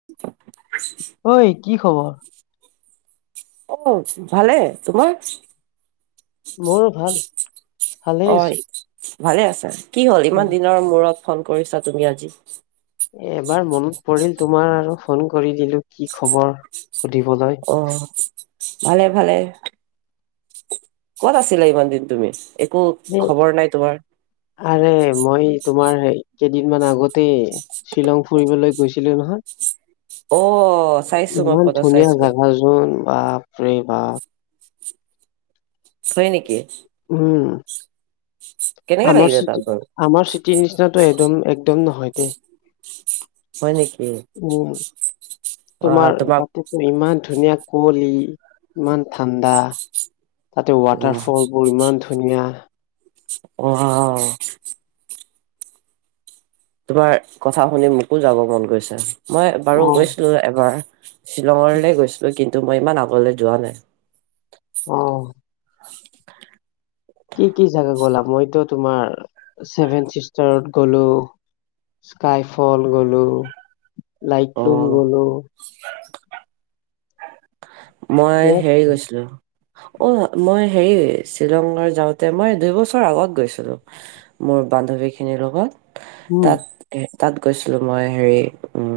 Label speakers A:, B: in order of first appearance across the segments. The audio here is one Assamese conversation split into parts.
A: [inaudible]
B: ঐ, কি খবৰ?
A: অঁ ভালে তোমাৰ?
B: মোৰো ভাল
A: অ
B: ভালেই আছো।
A: ভালে আছা, কি হ'ল ইমান
B: উম
A: দিনৰ মূৰত ফোন কৰিছা তুমি আজি?
B: এ এবাৰ মনত পৰিল তোমাৰ আৰু ফোন কৰি দিলো কি খবৰ সুধিবলৈ।
A: অঁ, ভালে, ভালে। ক'ত আছিলা ইমান দিন তুমি? একো খবৰ
B: [unintelligible]
A: নাই তোমাৰ
B: আৰে মই তোমাৰ হেই কেইদিনমান আগত -এ -শ্বিলং ফুৰিবলৈ গৈছিলো নহয়।
A: অঁ চাইছো মই ফ'টো চাইছো।
B: উম, বাপৰে বাপ।
A: হয় নেকি।
B: উম আমাৰ [unintelligible]
A: কেনেকে লাগিলে তাত বাৰু
B: আমাৰ চিটিৰ নিচিনাটো একদম, একদম নহয় দেই।
A: হয় নেকি?
B: উম
A: অ
B: তোমাৰ
A: তোমাক
B: ইমান ধুনীয়া কুঁৱলী ইমান ঠাণ্ডা। তাতে
A: অ
B: ৱাটাৰ ফল বোৰ ইমান ধুনীয়া।
A: অৱাও। তোমাৰ কথা শুনি মোকো যাব মন গৈছে মই বাৰু
B: অ
A: গৈছিলোঁ এবাৰ শ্বিলঙলৈ গৈছিলোঁ কিন্তু মই ইমান আগলৈ যোৱা নাই।
B: অ', কি, কি জাগা গ'লা মইতো তোমাৰ ছেভেন চিষ্টাৰত গ'লো স্কাই ফল গ'লোঁ,
A: অ
B: লাইটলুম গ'লোঁ
A: মই
B: বিৰাট
A: হেৰি গৈছলো অ' মই হেৰি শ্বিলঙৰ যাওঁতে মই দুইবছৰ আগত গৈছিলো। মোৰ বান্ধৱী খিনিৰ লগত
B: উম
A: তাত তাত গৈছলো মই হেৰি উম,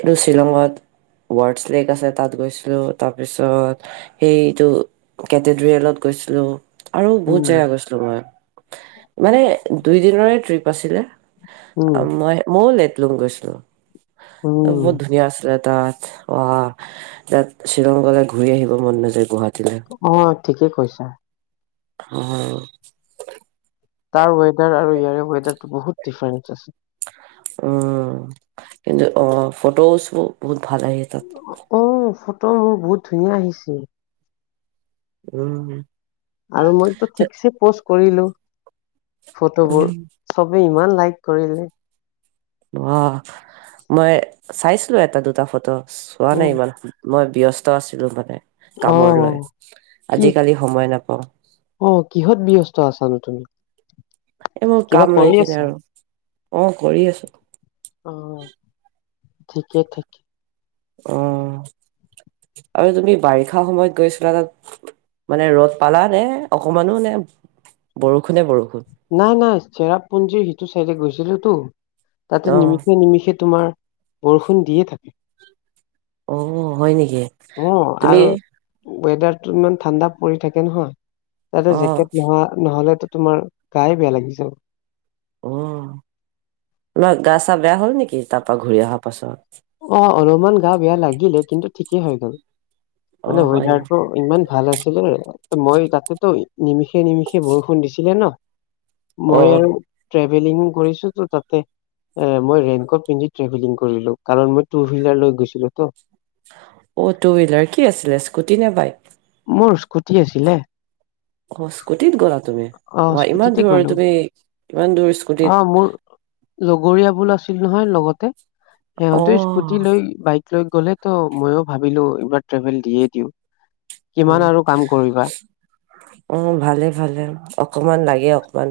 A: এইটো শ্বিলঙত ৱাৰ্ডছ লেক আছে তাত গৈছোঁ। তাৰপিছত সেইটো কেটেড্ৰিয়েলত গৈছলো আৰু বহুত
B: উম
A: জেগা গৈছলো মই মানে দুইদিনৰে ট্ৰিপ আছিলে।
B: উম
A: অ'মই ময়ও লেটলুং গৈছলো
B: উম
A: বহুত ধুনীয়া আছিলে। তাত অ' তাত শ্বিলং গলে ঘূৰি আহিব মন নাযায় গোহাটীলে।
B: অ' ঠিকে কৈছা।
A: অ',
B: তাৰ ৱেডাৰ আৰু ইয়াৰে ৱেডাৰতো বহুত ডিফাৰেন্ঞ্চ আছে।
A: অ' কিন্তু অ' ফটোজ বোৰ বহুত ভাল আহে তাত।
B: অ' ফটো মোৰ বহুত ধুনীয়া আহিছিল।
A: উম,
B: আৰু মইতো
A: তে-
B: ঠিকছে প'ষ্ট
A: উম
B: ফটোবোৰ। চবে ইমান লাইক কৰিলে।
A: [unintelligible] মই চাইছিলো এটা, দুটা ফটো চোৱা
B: উ
A: নাই ইমান। মই ব্যস্ত আছিলো মানে
B: অ
A: কামৰ লৈ
B: কি
A: আজিকালি সময় নাপাওঁ।
B: অ' কিহত ব্যস্ত আছানো তুমি?
A: এ মই
B: কিবা
A: কাম
B: কৰি
A: লৈকেনে
B: আছা
A: আৰু অ' কৰি আছো।
B: অ'ঠিকে, ঠিকে।
A: অ' আৰু তুমি বাৰিষা সময়ত গৈছিলা তাত? মানে ৰ'দ পালা নে অকমানো নে বৰষুনে বৰষুণ?
B: নাই, নাই চেৰাপুঞ্জীৰ সিটো চাইডে গৈছিলো তো তাতে
A: অ
B: নিমিষে, নিমিষে তোমাৰ বৰষুণ দিয়ে থাকে
A: অ হয় নেকি
B: অ'
A: তুমি
B: আৰু ৱেডাৰতো ইমান ঠাণ্ডা পৰি থাকে নহয় তাতে
A: অ
B: জেকেট নোহোৱা নহলেতো তোমাৰ গাই বেয়া লাগি যাব।
A: অ'নহয় গা চা বেয়া হ'ল নেকি তাৰ পা ঘূৰি আহা পাছত?
B: অ' অলপমান গা বেয়া লাগিলে কিন্তু ঠিকেই হৈ গ'ল।
A: অ
B: মানে
A: হয় নেকি
B: ৱেডাৰটো ইমান ভাল আছিলে ত'মই তাতেতো নিমিষে, নিমিষে বৰষুণ দিছিলে ন' মই
A: অ
B: আৰু ট্ৰেভেলিং কৰিছো তো তাতে এ মই ৰেইনকোট পিন্ধি ট্ৰেভেলিং কৰিলো। কাৰণ মই টু হুইলাৰ লৈ গৈছিলো তো
A: অ' টু হুইলাৰ কি আছিলে স্কুটি নে বাই
B: মোৰ স্কুটি আছিলে।
A: অ' স্কুটিত গ'লা তুমি অ' ইমান
B: স্কুটিতে
A: দূৰৈ
B: গ'লো
A: তুমি ইমান দূৰ স্কুটিত
B: লগৰীয়া বোল আছিল নহয় লগতে সিহঁতেও
A: অ',
B: স্কুটি লৈ বাইক লৈ গ'লে তো মইয় ভাবিলো এইবাৰ ট্ৰেভেল দিয়ে দিওঁ। কিমান
A: উম,
B: আৰু কাম কৰিবা
A: উম, ভালে ভালে। অকমান লাগে অকমান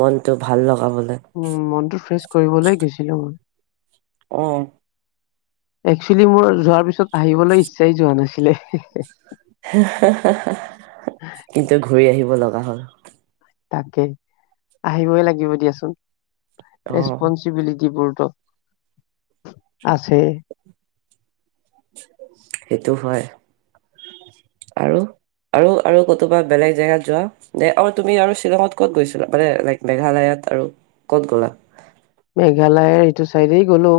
A: মনটো ভাল লগাবলৈ।
B: উম, মনতটো ফ্ৰেচ কৰিবলৈ গৈছিলো।
A: অ'।
B: একচুৱেলি মোৰ যোৱাৰ পিছত আহিবলৈ ইচ্ছাই যোৱা নাছিলে।
A: [unintelligible] কিন্তু ঘূৰি আহিব লগা হ'ল।
B: তাকে, আহিবই লাগিব দিয়াচোন।
A: অ',
B: ৰেচপনচিবিলিটিবোৰতো আছেই।
A: সেইটো হয়। আৰু আৰু আৰু কতোবা বেলেগ জেগাত যোৱা দে! অ', তুমি আৰু শ্বিলঙত ক'ত গৈছিলা? মানে লাইক মেঘালয়ত আৰু ক'ত গ'লা?
B: মেঘালয়ৰ ইটো চাইডেই গ'লো।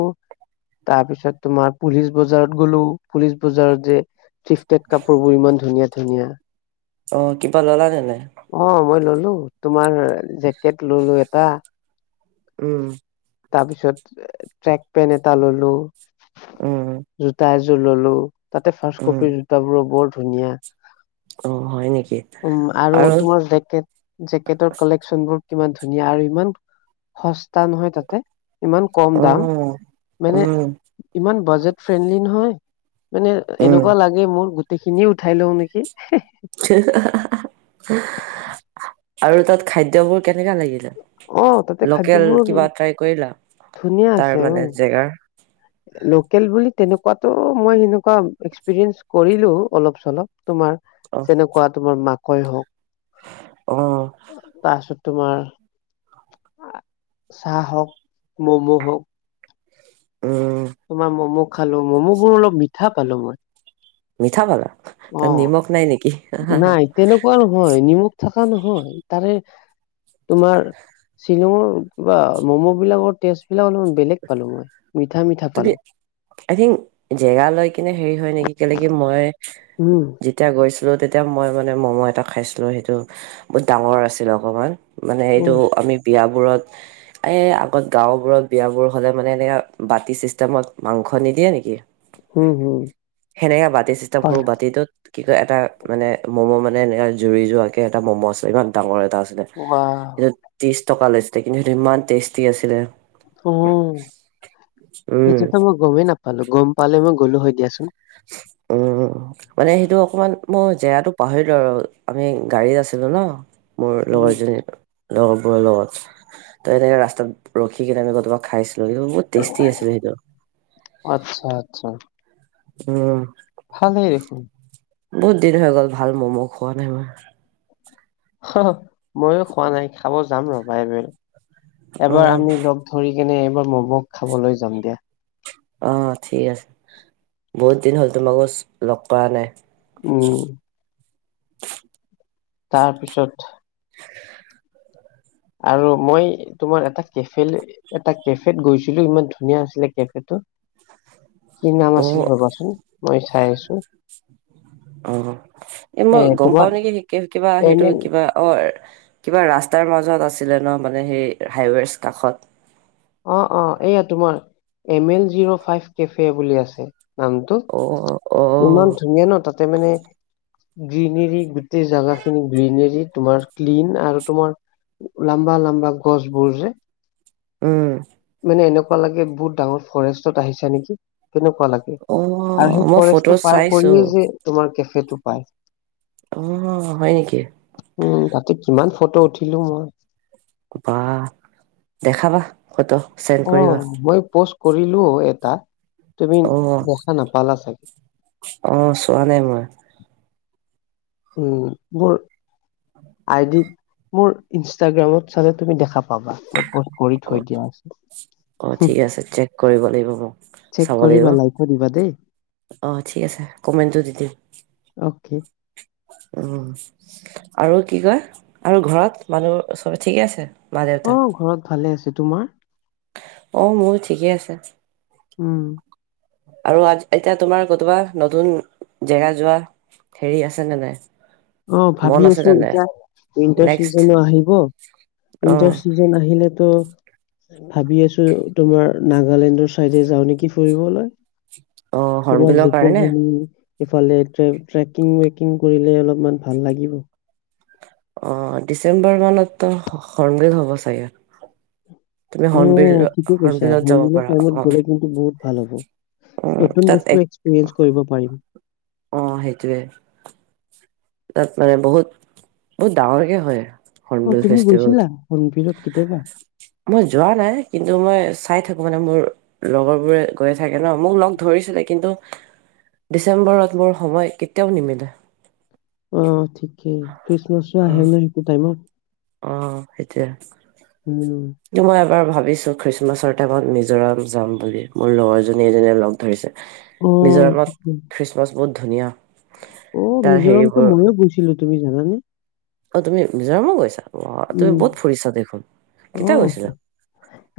B: তাৰপিছত তোমাৰ পুলিচ বজাৰত গ'লো। পুলিচ বজাৰত যে থিফটেড কাপোৰবোৰ ইমান ধুনীয়া-ধুনীয়া।
A: অ', কিবা ল'লা নে নাই?
B: অ', মই ল'লো। তোমাৰ জেকেট ল'লো এটা
A: উম।
B: তাৰপিছত ট্ৰেক পেন্ট এটা ল'লো,
A: উম,
B: জোতা এযোৰ ল'লো তাতে ফাৰ্ষ্ট
A: উম,
B: কপিৰ জোতাবোৰো বৰ ধুনীয়া।
A: অ', হয় নেকি?
B: উম, আৰু তোমাৰ জেকেট জেকেটৰ কালেকচনবোৰ কিমান ধুনীয়া আৰু ইমান সস্তা নহয় তাত তে। ইমান কম দাম,
A: অ',
B: মানে
A: উম,
B: ইমান বাজেট ফ্ৰেণ্ডলি নহয় মানে
A: উম,
B: এনেকুৱা লাগে মোৰ গো গোটেইখিনি উঠাই লওঁ নেকি!
A: [unintelligible] আৰু তাত খাদ্যবোৰ কেনেকা লাগিলে?
B: অ তাতে
A: লোকেল
B: খাদ্যবোৰ
A: কিবা ট্ৰাই কৰিলা?
B: ধুনীয়া আছে
A: তাৰ
B: অ
A: মানে জেগাৰ
B: লোকেল বুলি তেনেকুৱাতো মই সেনেকুৱা এক্সপিৰিয়েঞ্চ কৰিলো অলপ-চলপ। তোমাৰ,
A: অ,
B: যেনেকুৱা তোমাৰ মাকৈ
A: অ,
B: হওঁক তাৰপিছত তোমাৰ চাহ হওওক, ম'ম' হওঁক
A: উম।
B: তোমাৰ ম'ম' খালোঁ। ম'ম' বোৰ অলপ মিঠা পালো মই।
A: মিঠা পালা? তাত
B: অ',
A: নিমখ নাই নেকি?
B: নাই, তেনেকুৱা নহয়। নিমখ থকা নহয় তাৰে তোমাৰ শ্বিলঙৰ কিবা ম'ম' বিলাকৰ টেষ্ট বিলাক অলপ বেলেগ পালো মই, মিঠা-মিঠা
A: তুমি
B: পালো।
A: আই থিংক জেগা লৈ কিনে হেৰি হয় নেকি? তেনেকে মই
B: উম।
A: যেতিয়া গৈছিলো তেতিয়া মই মানে ম'ম' এটা খাইছিলোঁ, সেইটো বহুত ডাঙৰ আছিল অকণমান। মানে এইটো
B: উম
A: আমি বিয়াবোৰত, এ আগত গাওঁবোৰত বিয়াবোৰ হ'লে মানে এনেকা বাতি চিষ্টেমত মাংস নিদিয়ে নেকি?
B: হম হম
A: সেনেকে বাতি চিষ্টেম, সৰু
B: হয়
A: বাতিটোত কি কয় এটা মানে ম'ম' মানে এনে জুৰি যোৱ কে এটা ম'ম' আছে ইমান ডাঙৰ এটা
B: ৱাহ
A: ত্ৰিশ টকা লৈছিলে, কিন্তু সেইটো ইমান টেষ্টি আছিলে।
B: অ',
A: উম
B: সেইটোতো মই গমেই নাপালো, গম পালে মই গ'লো হয় দিয়াচোন।
A: অ'। মানে সেইটো অকমান, মই জেগাটো পাহৰিলো আৰু আমি গাড়ীত আছিলো ন। মোৰ
B: উম
A: লগৰজনী লগৰবোৰৰ লগত, ত' এনেকে ৰখি কিনে আমি কৰতোবা খাইছিলো, বহুত তেষ্টি আছিলে সেইটো।
B: অ', আত্ছা, আত্ছা।
A: অ'।
B: ভালেই দেখোন।
A: বহুত দিন হৈ গ'ল, ভাল ম'ম' খোৱা নাই মই।
B: ময়ো খোৱা নাই, খাব যাম ৰবা, এব, এবাৰ
A: উম
B: আমি লগ ধৰি কিনি, এইবাৰ ম'ম' খাবলৈ যাম দিয়া।
A: অ', ঠিক আছে, বহুত দিন হ'ল, তোমাকো লগ কৰা নাই।
B: উম। তাৰ পিছত।
A: [unintelligible]
B: আৰু মই তোমাৰ এটা কেফেলৈ এটা কেফেত গৈছিলো, ইমান ধুনীয়া আছিলে কেফেটো। কি নাম
A: অ
B: আছিল ৰবাচোন, মই চাই আছো।
A: অ', এ, মই গম পাও নেকি, কে- কিবা,
B: এম
A: সেইটো
B: এল
A: কিবা অ', কিবা ৰাস্তাৰ মাজত আছিলে ন', মানে হেই হাইৱেজ কাষত।
B: অ' অ', এইয়া তোমাৰ, M L zero five cafe বুলি আছে নামটো।
A: অ' অ'।
B: ইমান ধুনীয়া ন' তাতে মানে গ্ৰীনেৰী গোটেই জেগা খিনি গ্ৰীনেৰি তোমাৰ ক্লিন আৰু তোমাৰ লম্বা, লম্বা গছবোৰ যে।
A: উম,
B: মানে এনেকুৱা লাগে বহুত ডাঙৰ ফৰেষ্টত আহিছা নেকি, তেনেকুৱা লাগে। আৰু
A: অ',
B: সেই
A: মই ফটো
B: ফৰেষ্টটো পাৰ
A: চাইছো
B: কৰিয়ে যে তোমাৰ কেফেটো পায়।
A: অ', হয় নেকি?
B: উম, তাতে কিমান ফটো উঠিলো মই।
A: বা দেখাবা ফটো। চেণ্ড কৰিবা
B: অ', মই পোষ্ট কৰিলো এটা, তুমি
A: অ',
B: দেখা নাপালা চাগে।
A: অ', চোৱা নাই মই।
B: উম, মোৰ আইডিত, মোৰ ইনষ্টাগ্ৰামত চালে তুমি দেখা পাবা। মই পষ্ট কৰি থৈ
A: অ',
B: দিয়া আছে।
A: অ', ঠিক আছে, চেক কৰিব লাগিব, মই
B: চেক
A: চাব লাগিব।
B: কৰিবা লাইকো দিবা দেই।
A: অ' ঠিক আছে, কমেণ্টটো দি দিম।
B: অকেই।
A: উম, আৰু কি কয়, আৰু ঘৰত মানুহ চ'বে ঠিকে আছে? মা দেউতা
B: অ', ঘৰত ভালে আছে, তোমাৰ?
A: অ', মোৰো ঠিকেই আছে।
B: উম।
A: আৰু আ, এতিয়া তোমাৰ কতবা নতুন জেগা যোৱা। হেৰি আছেনে নাই?
B: অ',
A: মন
B: ভাবি
A: আছে
B: আছো
A: নে নাই
B: এতিয়া, উইন্টাৰ
A: নেক্সট
B: চিজনো আহিব,
A: অ
B: উইন্টাৰ চিজন চিজন আহিলেটো। ভাবি আছো তোমাৰ, নাগালেণ্ডৰ চাইডে যাওঁ নেকি ফুৰিবলৈ।
A: অ
B: তোমাৰ
A: হৰ্ণবিলৰ
B: জু'ক
A: কাৰণে
B: ভেলি। ইফালে ট্ৰে, ট্ৰেকিং ৱেকিং কৰিলে অলপমান ভাল লাগিব।
A: অ', ডিচেম্বৰ মানত ত' হৰ্ণবিল হব চাগে। তুমি হৰ্ণবিল
B: উম' ঠিকে কৈছা,
A: হৰ্ণবিলত যাব
B: হৰ্ণবিলৰ
A: পাৰা
B: টাইমত
A: অ
B: গ'লে কিন্তু বহুত ভাল হ'ব।
A: উম
B: নতুন
A: তাত এক
B: বস্তু এক্সপিৰিয়েঞ্চ কৰিব পাৰিম।
A: অ' সেইটোৱে। তাত মানে বহুত, বহুত ডাঙৰকে হয়।
B: অ'
A: হৰ্ণবিল
B: তুমি
A: ফেষ্টিভেলটো
B: গৈছিলা, হৰ্ণবিলত কেতিয়াবা?
A: মই যোৱা নাই, কিন্তু মই চাই থাকো মানে মোৰ লগৰবোৰে গৈ থাকে ন, মোক লগ ধৰিছিলে কিন্তু ডিচেম্বৰত মোৰ সময় কেতিয়াও নিমিলে।
B: অ' ঠিকেই, খ্ৰীষ্টমাছো
A: অ
B: আহে ন সেইটো টাইমত।
A: অ' সেইটোয়ে।
B: উম
A: কিন্তু মই এবাৰ ভাবিছো, খ্ৰীষ্টমাছৰ টাইমত মিজোৰাম যাম বুলি, মোৰ লগৰ জনী এজনীয়ে লগ ধৰিছে।
B: অ
A: মিজোৰামত
B: ঠিকে
A: খ্ৰীষ্টমাছ বহুত ধুনীয়া।
B: অ'
A: তাৰ
B: মিজোৰামটো
A: হেৰিবোৰ
B: ময়ো গৈছিলো, তুমি জানানে?
A: অ' তুমি মিজোৰামো গৈছা? অ' তুমি
B: উম
A: বহুত ফুৰিছা দেখোন,
B: অ
A: কেতিয়া গৈছিলা?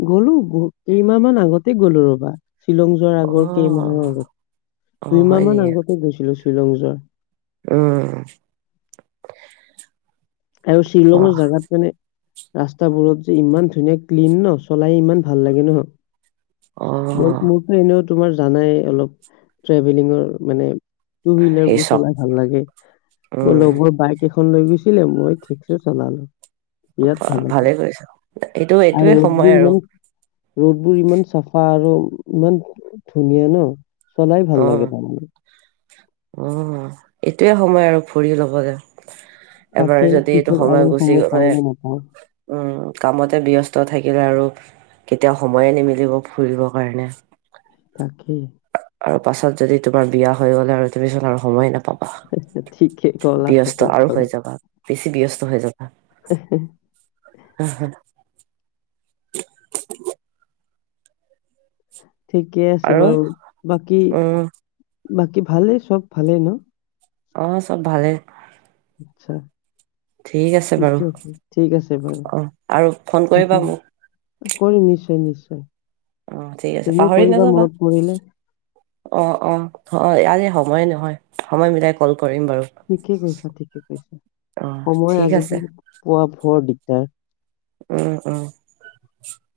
B: গ'লো বহুত, কেইমাহ মান আগতে গ'লো ৰ'বা। শ্বিলং যোৱাৰ
A: অ
B: আগৰ কেইমাহৰ আগত,
A: অ
B: দুইমাহ
A: হয়
B: মান আগতে গৈছিলো শ্বিলং যোৱাৰ।
A: অ'।
B: আৰু শ্বিলংৰ জাগাত মানে। ৰাস্তাবোৰত যে ইমান ধুনীয়া ক্লিন ন, চলাই ইমান ভাল লাগে ন।
A: অ
B: মো মোৰটো এনেও তোমাৰ জানাই অলপ ট্ৰেভেলিঙৰ মানে টু
A: সেই
B: হুইলাৰবোৰ
A: চক
B: চলাই ভাল লাগে। মোৰ
A: উম
B: লগৰ বাইক এখ খন লৈ গৈছিলে, মই ঠিকছে চলালো বিৰাট
A: ৱাহ,
B: ভাল
A: ভালে
B: লাগিল।
A: কৰিছা এইটো এইটোয়ে
B: আৰু
A: সময়
B: ৰ'দবোৰ
A: আৰু
B: ইমান ৰ'দবোৰ ইমান চাফা আৰু ইমান ধুনীয়া ন, চলাই
A: অ
B: ভাল লাগে তাৰমানে।
A: অ' এইটোয়ে সময় আৰু ফুৰি ল'বলে। এবাৰ
B: তাকে
A: যদি এইটো
B: পিছত
A: সময়
B: আৰু
A: গুচি
B: পাও
A: গ'লে।
B: নে নাপাও
A: উম' কামতে ব্যস্ত থাকিলে আৰু কেতিয়াও সময়ে নিমিলিব ফুৰিব কাৰণে।
B: তাকে।
A: আৰু পাছত যদি তোমাৰ বিয়া হৈ গ'লে আৰু তুমিচোন সময়ে নাপা
B: ঠিকে কলা ঠিকে
A: ব্যস্ত আৰু
B: কলা
A: হৈ যাবা, বেছি ব্যস্ত হৈ যাবা। [unintelligible]
B: ঠিকে আছে
A: আৰু
B: বাৰু। বাকী,
A: উম
B: বাকী ভালেই চব ভালেই ন?
A: অ' চব ভালে।
B: আচ্ছা।
A: ঠিক আছে বাৰু
B: ঠিকে আছে, ঠিক আছে বাৰু,
A: অ আৰু ফোন কৰিবা
B: থাকিব।
A: মোক
B: কৰিম নিশ্চয়, নিশ্চয়।
A: অ ঠিক আছে
B: তুমিও
A: পাহৰি
B: কৰিবা
A: নাযাবা
B: মনত পৰিলে।
A: অ' অ' হয়, আজি সময়ে নহয়, সময় মিলাই কল কৰিম বাৰু।
B: ঠিকে কৈছা, ঠিকে কৈছা।
A: অ
B: সময়
A: ঠিক আছে
B: আজিকালি পোৱা বৰ দিগদাৰ।
A: অ' অ'।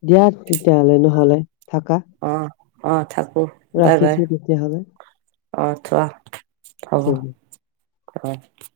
B: দিয়াত তেতিয়াহলে নহলে থাকা।
A: অ', অ', থাকো। বাই, বাই,
B: ৰাখিছো তেতিয়াহলে
A: অ', থোৱা হ'ব।
B: ঠিক আছে।
A: [unintelligible]